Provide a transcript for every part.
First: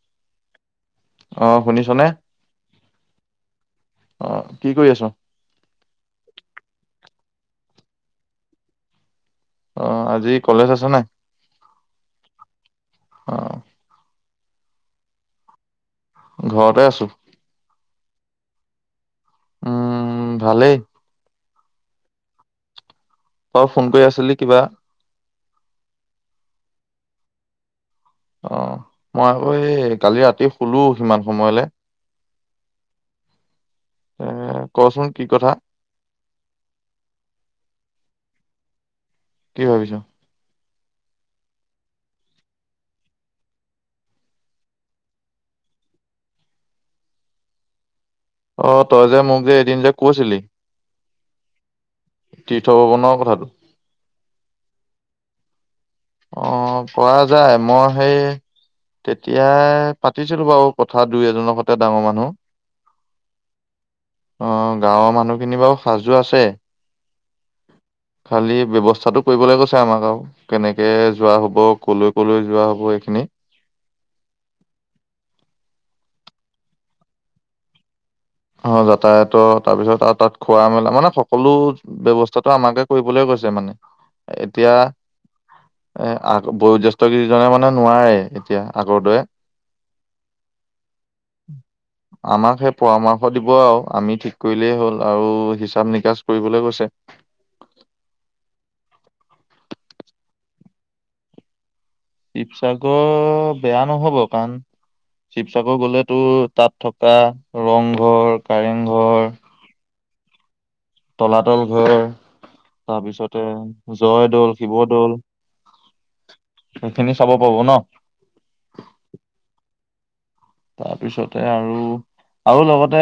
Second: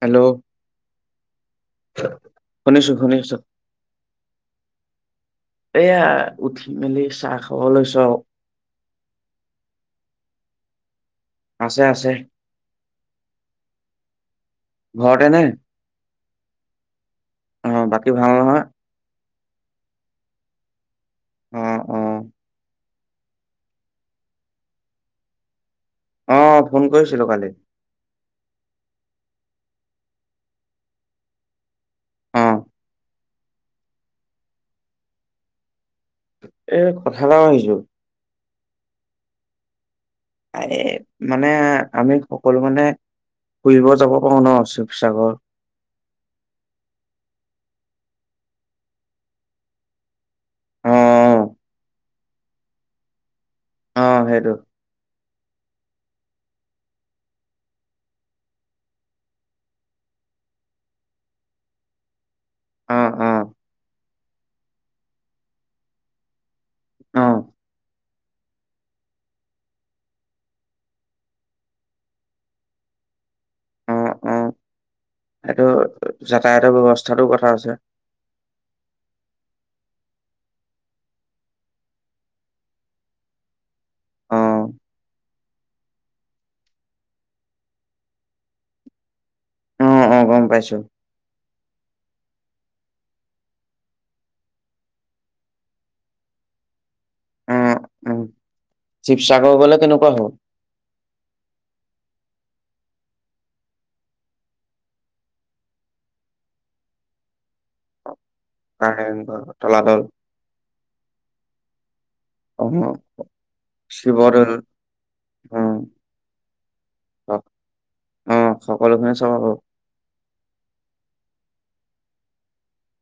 Hello, অ শুনিছনে শুনিছো, শুনিছো। অ কি কৰি আছ এয়া উঠি মেলি চ চাহ খাব লৈছোঁ আও। অ', আজি কলেজ আছে নে? আছে, আছে। অ ঘৰতে নে? ঘৰতে আছো। অ', বাকী ভাল নহয়। উম, ভালেই। উম, উম। তই ফোন কৰি আছিলি কিবা। অ', ফোন কৰিছিলোঁ কালি। অ', মই আকৌ এই কালি ৰাতি শুলো সিমান সময়লৈ অ উম, কচোন কি কথা? এ, কথা এটা শুনিছোঁ। কি ভাবিছ? এই, মানে আমি সকলো মানে ফুৰিব যাব পাৰো ন শিৱসাগৰ? অ', তই যে, মোক যে, এদিন যে, কৈছিলি? অ তীৰ্থ ভ্ৰমণৰ কথাটো অ', সেইটো। অ', পৰা যায় মই সেই তেতিয়া পাতিছিলোঁ বাৰু কথা দুই এজনৰ সৈতে ডাঙৰ মানুহ। অ অ গাঁৱৰ মানুহখিনি বাৰু সাজু আছে। অ খালী ব্যৱস্থাটো কৰিবলৈ কৈছে আমাক আৰু কেনেক কে যোৱা হ'ব, কলৈ, কলৈ যোৱা হ'ব এইখিনি অ', অ', এইটো যাতায়তৰ ব্যৱস্থাতো কথা আছে। অ', যাতায়তৰ তাৰপিছত আৰু তাত খোৱা মেলা মানে সকলো ব্যৱস্থাটো আমাকে কৰিবলৈ কৈছে মানে অ এতিয়া এ, বয়োজেষ্ঠ কেইজনে মানে নোৱাৰে এতিয়া আগৰ দৰে অ অ গম পাইছো আমাক সেই পৰাম দিব আৰু আমি ঠিক কৰিলেই হ'ল, আৰু হিচাপ নিকাচ কৰিবলৈ কৈছে। অ উ শিৱসাগৰ গ'লে কেনেকুৱা হ'ব? শিৱসাগৰ বেয়া নহ'ব, কাৰণ শিৱসাগৰ গ'লেতো তাত থকা ৰংঘৰ কাৰেংঘৰ [unintelligible] তলাতল। তলাতল ঘৰ, অ তাৰপিছতে শিৱদৌল জয়দৌল, শিৱদৌল উম সেইখিনি চাব পাব ন'। অ সকলোখিনি চাব তাৰপিছতে আৰু, আৰু লগতে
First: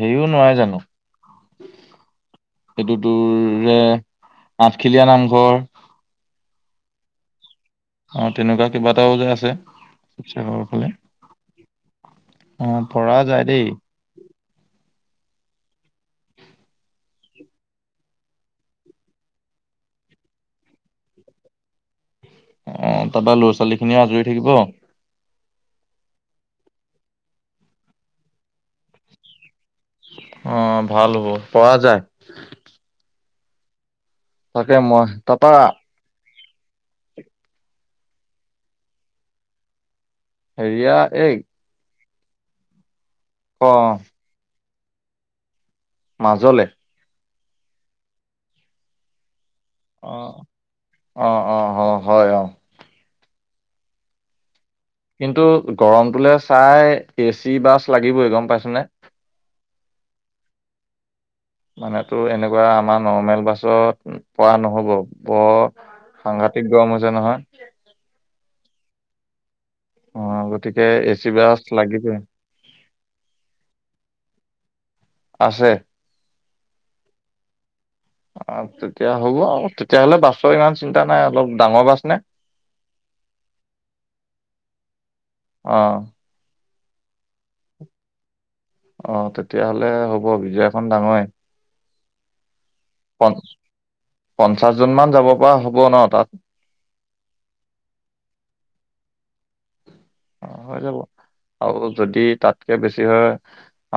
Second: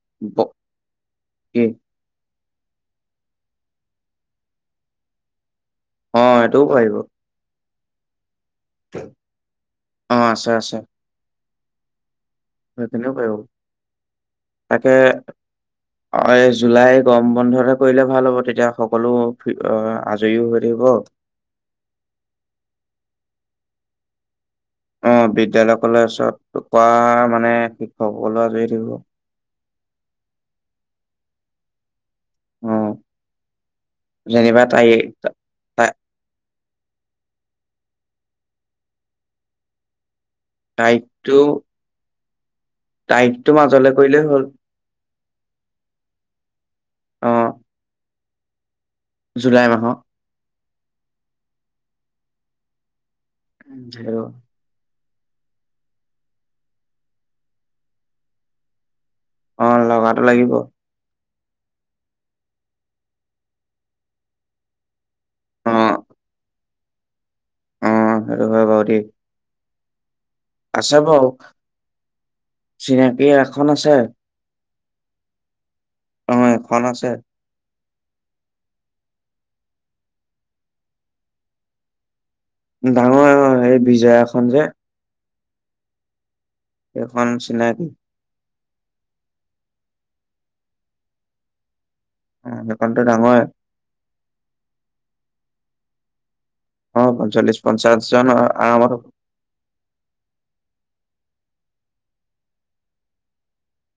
হেৰিও পাব নোৱাৰে জানো কি সেইটো তোৰ, আঠখিলীয়া নামঘৰ। অ', এইটোও পাৰিব। অ'। তেনেকুৱা কিবাটাও যে আছে অ আছে শিৱসাগৰৰ আছে ফালে অ পৰা যায় দেই। এ এই জুলাই গৰম বন্ধতে কৰিলে ভাল হ'ব তেতিয়া সকলো আজৰিও হৈ থাকিব। অ' তাৰপা লৰা ছোৱালী খিনিও আজৰি হৈ থাকিব অ' বিদ্যালয় কলেজত কৰা মানে শিক্ষকসকলো আজৰি হৈ থাকিব। অ 'ভাল হ'ব পৰা যায়। উম। তাকে মই [unintelligible] পৰা। হেৰিয়া এই তাৰিখতো অ মাজলৈ কৰিলেই হ'ল। মাজলে। অ' জুলাই মাহৰ অ - অ - অ - অ হয় অ' [unintelligible] কিন্তু গৰমটোলে চাই এ চি বাছ লাগিবই গম পাইছনে। অ' লগাটো লাগিব। মানে তোৰ এনেকুৱা আমাৰ নৰ্মেল বাছত পৰা নহ'ব। [unintelligible] ঠিক গৰম হৈছে নহয়। অ' সেইটো হয় বাৰু [unintelligible] অ' গতিকে আছে এ বাৰু চি বাছ লাগিবই চিনাকি এখন আছে। আছে। অ' এখন আছে অ' তেতিয়া হ'ব আৰু তেতিয়াহলে বাছৰ ইমান চিন্তা নাই অলপ ডাঙৰ বাছ নে ডাঙৰে হয় এই বিজয়াখন যে অ [unintelligible] এখন চিনাকি। অ তেতিয়াহ'লে হ'ব বিজয়াখন ডাঙৰে। [unintelligible] পঞ্চাশ জন মান যাব। পৰা হ'ব ন তাত। অ ' পঞ্চল্লিশ পঞ্চাশ জন আৰামত হব অ' হৈ যাব আৰু যদি তাতকে বেছি হয়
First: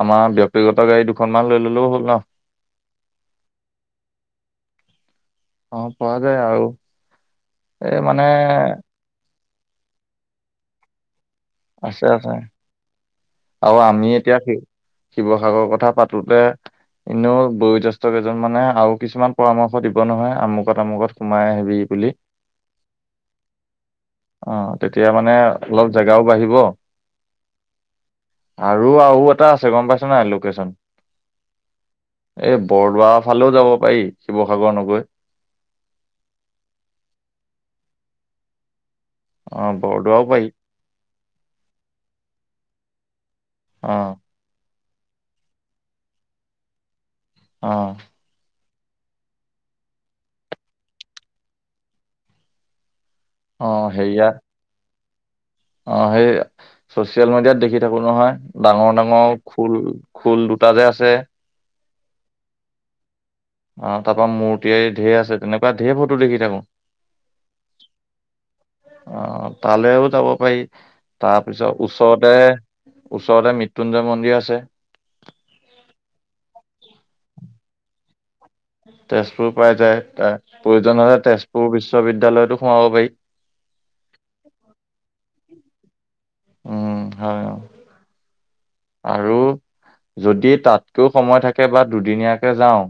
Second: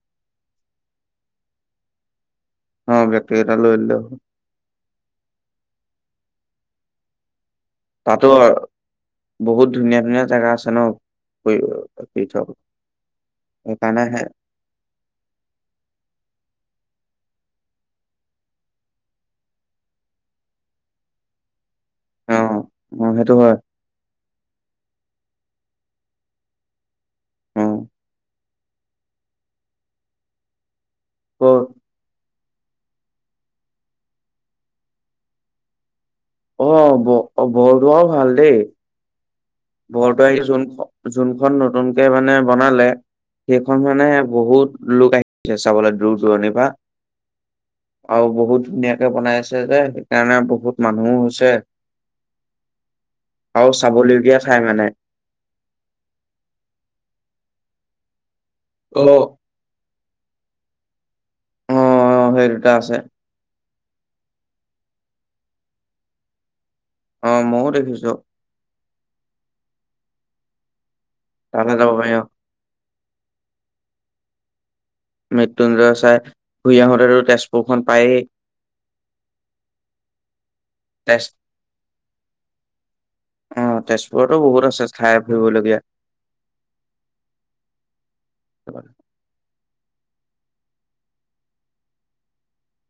আমাৰ ব্যক্তিগত গাড়ী দুখনমানান লৈ ললেও হ'ল ন। অ' ব্যক্তিগত লৈ ললে [unintelligible] অ' পৰা যায় আৰু এ তাতো মানে বহুত ধুনীয়া ধুনীয়া জেগা আছে আছে আছে ন'। [unintelligible] আৰু আমি হে এতিয়া, শিৱসাগৰৰ কথা পাতোতে এনেও বয়োজেষ্ঠ কেইজন মানে আৰু কিছুমান পৰামৰ্শ দিব নহয়, আমুকত আমুকত সোমাই আহিবি। বুলি, অ অ সেইটো হয় অ', তেতিয়া মানে অলপ জেগাও বাঢ়িব উম। আৰু আৰু এটা আছে গম পাইছ নাই লকেচন। ব এই বৰদোৱা তালেও যাব পাৰি, শিৱসাগৰ নগৈ। অ', ব-বৰদোৱাও ভাল দেই। অ বৰদোৱাও বৰদোৱা পাৰি [unintelligible] যোনখন নতুনকে মানে বনালে সেইখন অ মানে বহুত লোক [unintelligible] চাবলৈ দূৰ দূৰণিৰ পা। অ আৰু বহুত ধুনিয়াকে বনাই আছে যে, সেইকাৰণে বহুত মানুহো হৈছে। আৰু অ', হেইয়া চাবলগীয়া ঠাই মানে হেই চচিয়েল মিডিয়াত দেখি থাকো নহয়। ডাঙৰ অ', ডাঙৰ খুল ফুল দুটা যে আছে অ', অ', সেই দুটা আছে। আহ, তাৰ পৰা মূৰ্তি ঢেৰ আছে, তেনেকুৱা ধেৰ ফটো দেখি থাকো। অ' মইয়ো দেখিছো। অ', তালেও যাব পাৰি। তালৈ তাৰপিছত যাব পাৰি অ', ওচৰতে ওচৰতে মৃত্যুঞ্জয় মন্দিৰ আছে। মৃত্যুঞ্জয় চাই, ঘূৰি আহোঁতেটো তেজপুৰখন পায়েই। তেজপুৰ পাই যায় ত' প্ৰয়োজন হ'লে তেজ তেজপুৰ বিশ্ববিদ্যায়লয়তো সোমাব পাৰি। অ', তেজপুৰতো বহুত আছে ঠাই ফুৰিবলগীয়া। উম, হয় আৰু যদি তাতকৈও সময় থাকে বা দুদিনীয়াকে যাওঁ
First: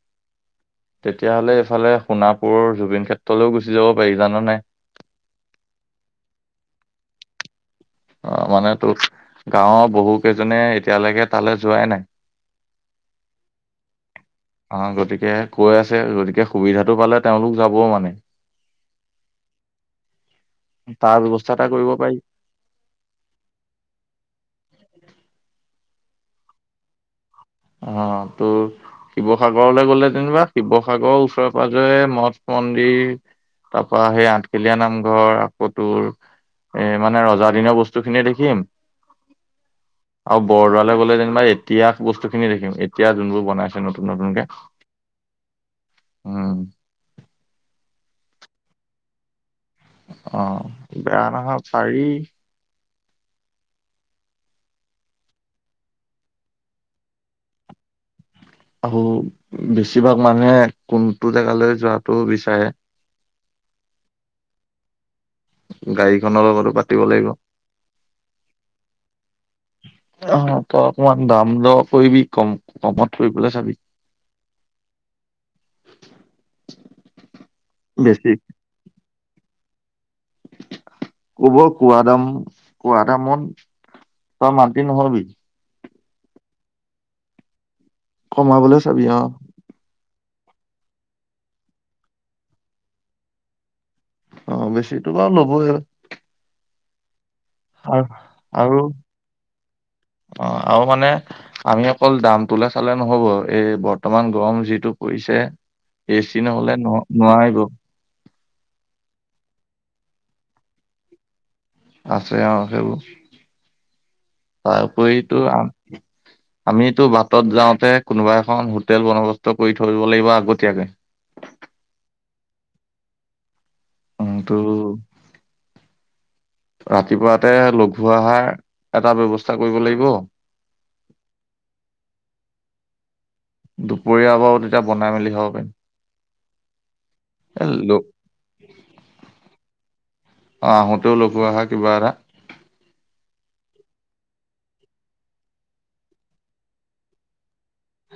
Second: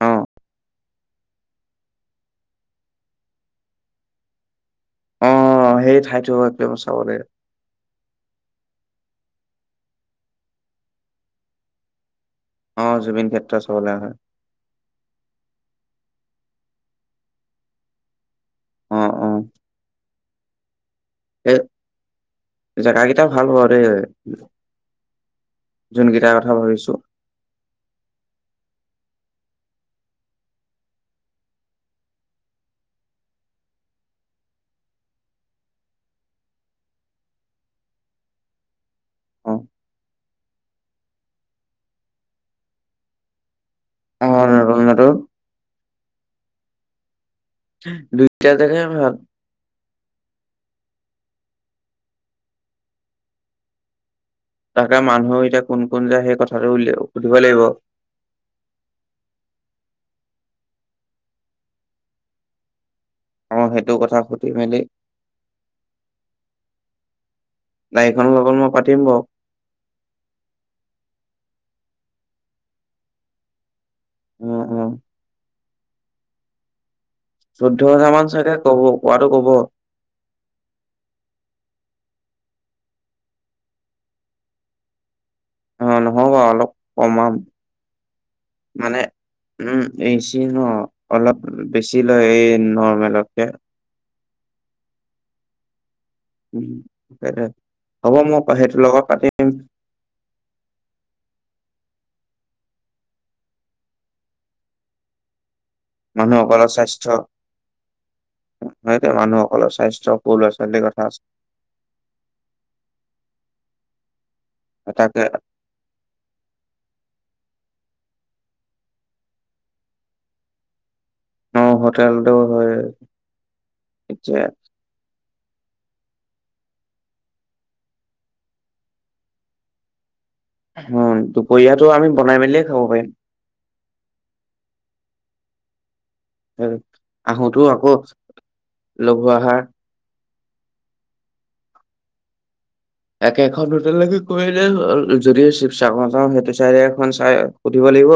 অ' তেতিয়াহ'লে এইফালে সোণাপুৰৰ জুবিন ক্ষেত্ৰলৈও গুচি যাব পাৰি জাননে? অ', সেই ঠাইতো এক চাব লাগে। অ', মানে তোক গাঁৱৰ বহু কেইজনে এতিয়ালৈকে তালৈ যোৱাই নাই। অ', জুবিন ক্ষেত্ৰ চাবলৈ [unintelligible] অ', গতিকে কৈ আছে গতিকে সুবিধাটো পালে তেওঁলোক যাব মানে। অ', অ'। তাৰ ব্যৱস্থা এ, এটা কৰিব পাৰি। জেগাকেইটা ভাল পাব দেই। যোনকেইটাৰ কথা ভাবিছোঁ। অ', তোৰ শিৱসাগৰলৈ গ'লে যেনিবা শিৱসাগৰৰ ওচৰে পাজৰে মঠ, মন্দিৰ তাপা সেই আঠখেলীয়া নামঘৰ আকৌ তোৰ এ, মানে ৰজা দিনৰ বস্তু খিনিয়ে দেখিম। অ', আৰু বৰদোৱালে গ'লে যেনিবা এতিয়া বস্তু খিনি দেখিম এতিয়া যোনবোৰ বনাইছে নতুন, নতুনকে অ', নতুন নতুন উম। দুইটা জেগাই ভাল। অ', বেয়া নহয় পাৰি। তাকে মানুহে এতিয়া কোন, কোন যায় সেই কথাটো উলি-সুধিব লাগিব। আৰু বেছিভাগ মানুহে কোনটো জেগালৈ যোৱাটো বিচাৰে অ', সেইটো কথা সুধি মেলি গাড়ীখনৰ লগতো পাতিব লাগিব, গাড়ীখনৰ লগত মই পাতিম বাৰু। অহ, তই অকমান দাম দ কৰিবি কম-কমত কৰিবলৈ চাবি। উম, উম। চৈধ্য হাজাৰ বেছি মান চাগে ক'ব। কোৱাটো ক'ব ক'ব, কোৱা দাম, কোৱা দামত তই মান্তি ন'হবি। অ', নহওঁ বাৰু অলপ কমাম। কমাবলৈ মানে চাবি অ' উম, এচি ন, অলপ বেছি লয়ে এই নৰ্মেলতকে। অ', বেছিতো বাৰু ল'বই। উম। আৰু হ'ব মই আৰু সেইটোৰ লগত পাতিম অ আৰু মানে আমি অকল দামটোলে চালে নহ'ব, এই বৰ্তমান গৰম যিটো পৰিছে এ চি মানুহসকলৰ নহলে ন স্বাস্থ্য, নোৱাৰিব স-মানুহসকলৰ স্বাচ চব ল'ৰা ছোৱালীৰ কথা আছে। আছে অ', সেইবোৰ তাৰ তাকে উপৰিতো আ, আমিতো বাটত যাওঁ কোনোবা এখন হোটেল বন্দবস্ত কৰি থ'ব লাগিব আগতীয়াকে। অ', হোটেলটো হয় এতিয়া অ', তো ৰাতিপুৱাতে লঘু আহাৰ এটা ব্যৱস্থা কৰিব লাগিব। উম, দুপৰীয়াটো আমি বনাই মেলিয়ে খাব পাৰিম। দুপৰীয়া বাৰু তেতিয়া বনাই মেলি খাব পাৰিম। [unintelligible] এ আহোতো, ল আকৌ লঘু আহাৰ অ', আহোঁতেও লঘু আহাৰ কিবা এটা। একেখন হোটেললকে কৰিলে হ'ল যদি শিৱসাগৰ যাওঁ সেইটো চাই এখন চাই সুধিব লাগিব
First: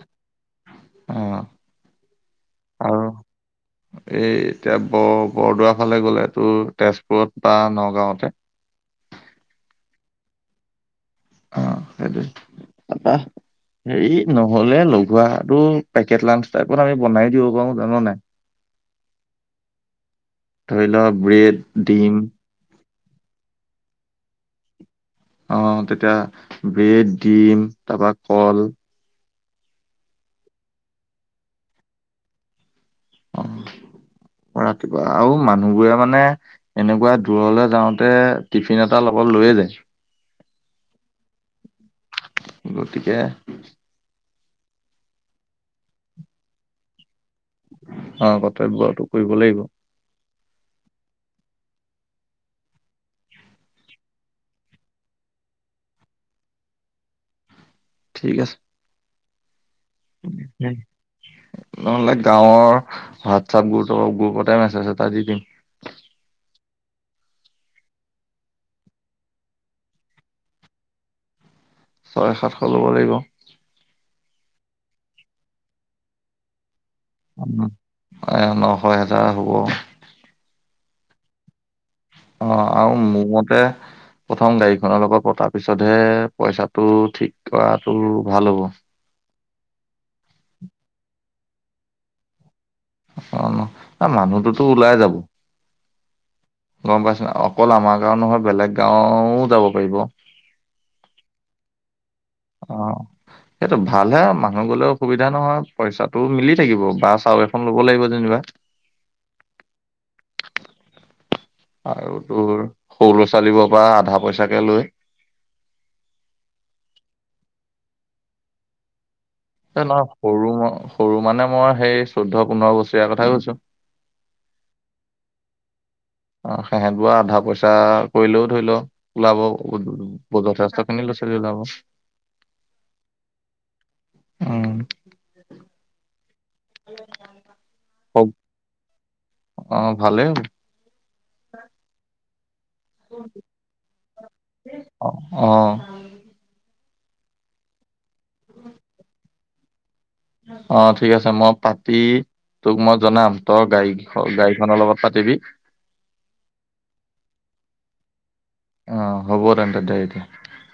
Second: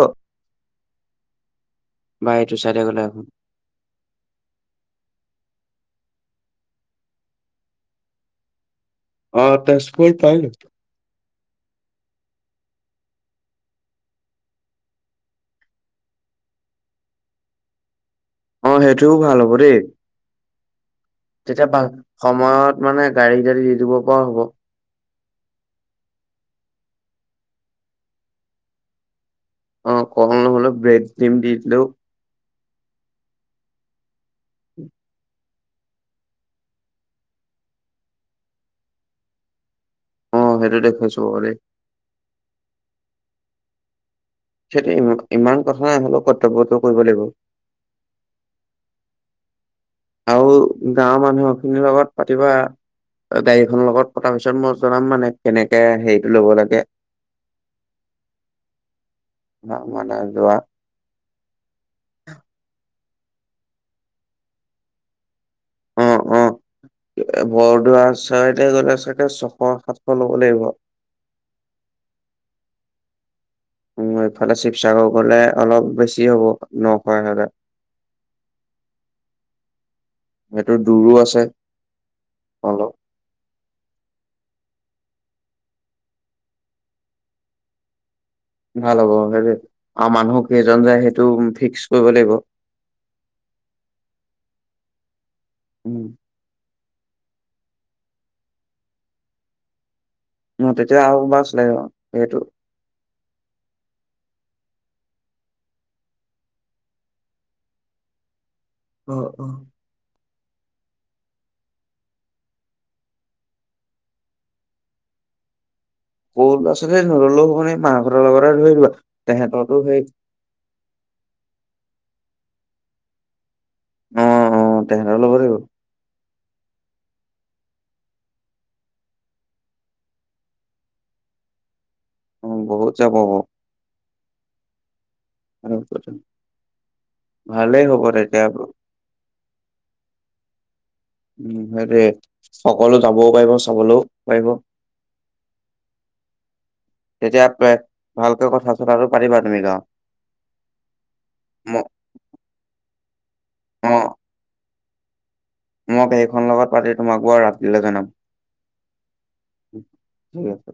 অ', বা এইটো চাইডে গ'লে আৰু এখন এই, এতিয়া ব-বৰদোৱা ফালে গ'লে, তোৰ তেজপুৰত বা নগাঁওতে। অঁ, তেযপোৰ পাই অ' সেইটো, তাপা, হেৰি নহলে লগোৱাটো পেকট লাঞ্চ টাইপত আমি বনাই দিব পাৰো, জানা নাই? অঁ সেইটোও ভাল হব দেই, ধৰি ল ব্ৰেড তেতিয়া ভাল, ডিম সময়ত মানে গাড়ী দাড়ী দি দিব পৰা হ'ব। অ' তেতিয়া ব্ৰেড দিম তাৰপা কল অ' ক হ'ল ব্ৰেড ক্ৰ্ৰীম দি দিলেও অ' ৰাতিবা আৰু মানুহবোৰে মানে, এনেকুৱা দূৰলে যাওঁতে টিফিন এটা লগত লৈয়ে যায় অ' সেইটো দেখুৱাইছো বাৰু দে গতিকে সেইটো ই ইমান কথা নাই হলেও কৰ্তব্যটো কৰিব লাগিব। অ' কৰ্তব্যটো কৰিব লাগিব। আৰু গাঁওৰ মানুহ খিনিৰ লগত পাতিবা, গাড়ীখনৰ লগত পতাৰ পিছত মই জনাম মানে, কেনেকে হেৰিতটো ল'ব লাগে ঠিক আছে। মানে যোৱা [inaudible] নহলে গাঁৱৰ হোৱাটছআপ গ্ৰ গ্ৰুপতে মেছেজ এটা দি দিম। অঁ-অঁ বৰদোৱা চাইদ গ'লে চাগে ছশ সাতশ ল'ব লাগিব। ছয় সাতশ ল'ব লাগিব। উ' এইফালে শিৱসাগৰ গলে অলপ বেছি হ'ব নশ এহেজাৰ। উ' এ নশ হেজাৰ হ'ব। সহটো দূৰো আছে অ' অলপ আৰু মোৰ মতে প্ৰথম গাড়ীখনৰ লগত পতাৰ পিছতহে, পইচাটো ঠিক কৰাতটো ভাল ব [unintelligible] অঁ মানুহক কেইজন যায় সেইটো ফিক্স কৰিব লাগিব। অঁ ন' মানুহটোোতো ওলাই যাব উম। গম পাইছ, অকল আমাৰ গাঁও নহয় বেলেগ গাঁওও যাব পাৰিব। মই তেতিয়া আহ বাচ লাগি অঁ, সেইটো ভালহে, মানুহ গলে অসুবিধা নহয়, পইচাটো মিলি থাকিব, বাছ আৰু এখন ল'ব লাগিব যেনিবা। অঁহ। আৰু তোৰ সৰু ল'ৰা ছোৱালী পৰা আধা পইচাকে লৈ হৰু লৰাছোৱালি নললোও হব নি, মাক হতৰ লগত ধৰি দিয়া এ নহয়, সৰু ম, সৰু মানে মই সেই চৈধ্ পোধ বছৰীয়া কথাই কৈছো। অঁ-অঁ, তেহেঁতৰ ল'ব লাগিব। অঁ, সিহঁত বোৱা আধা পইচা কৰিলেও ধৰি লও, ওলাব, যথেষ্ট খিনি ল'ৰা ছোৱালী ওলাব। অঁ বহুত চাব। ওম' অ ত [unintelligible] ভালেই হ'ব তেতিয়া বো অ ভালে উম, হেইটোৱে সকলো যাবয়ো পাৰিব চাবলৈয়ো পাৰিব। অ তেতিয়া [unintelligible] ভালকে কথা চথাটো পাতিবা [unintelligible] অ', ঠিক আছে মই ম পাতি তোক মই জনাম। তই গাড়ী, অ গাড়ীখনৰ লগত পাতিবি মই গাড়ীখনৰ পাতি তোমাক বাৰু ৰাতিলৈ জনাম। অ', হ'ব তেন্তে দে এতিয়া। ঠিক আছে।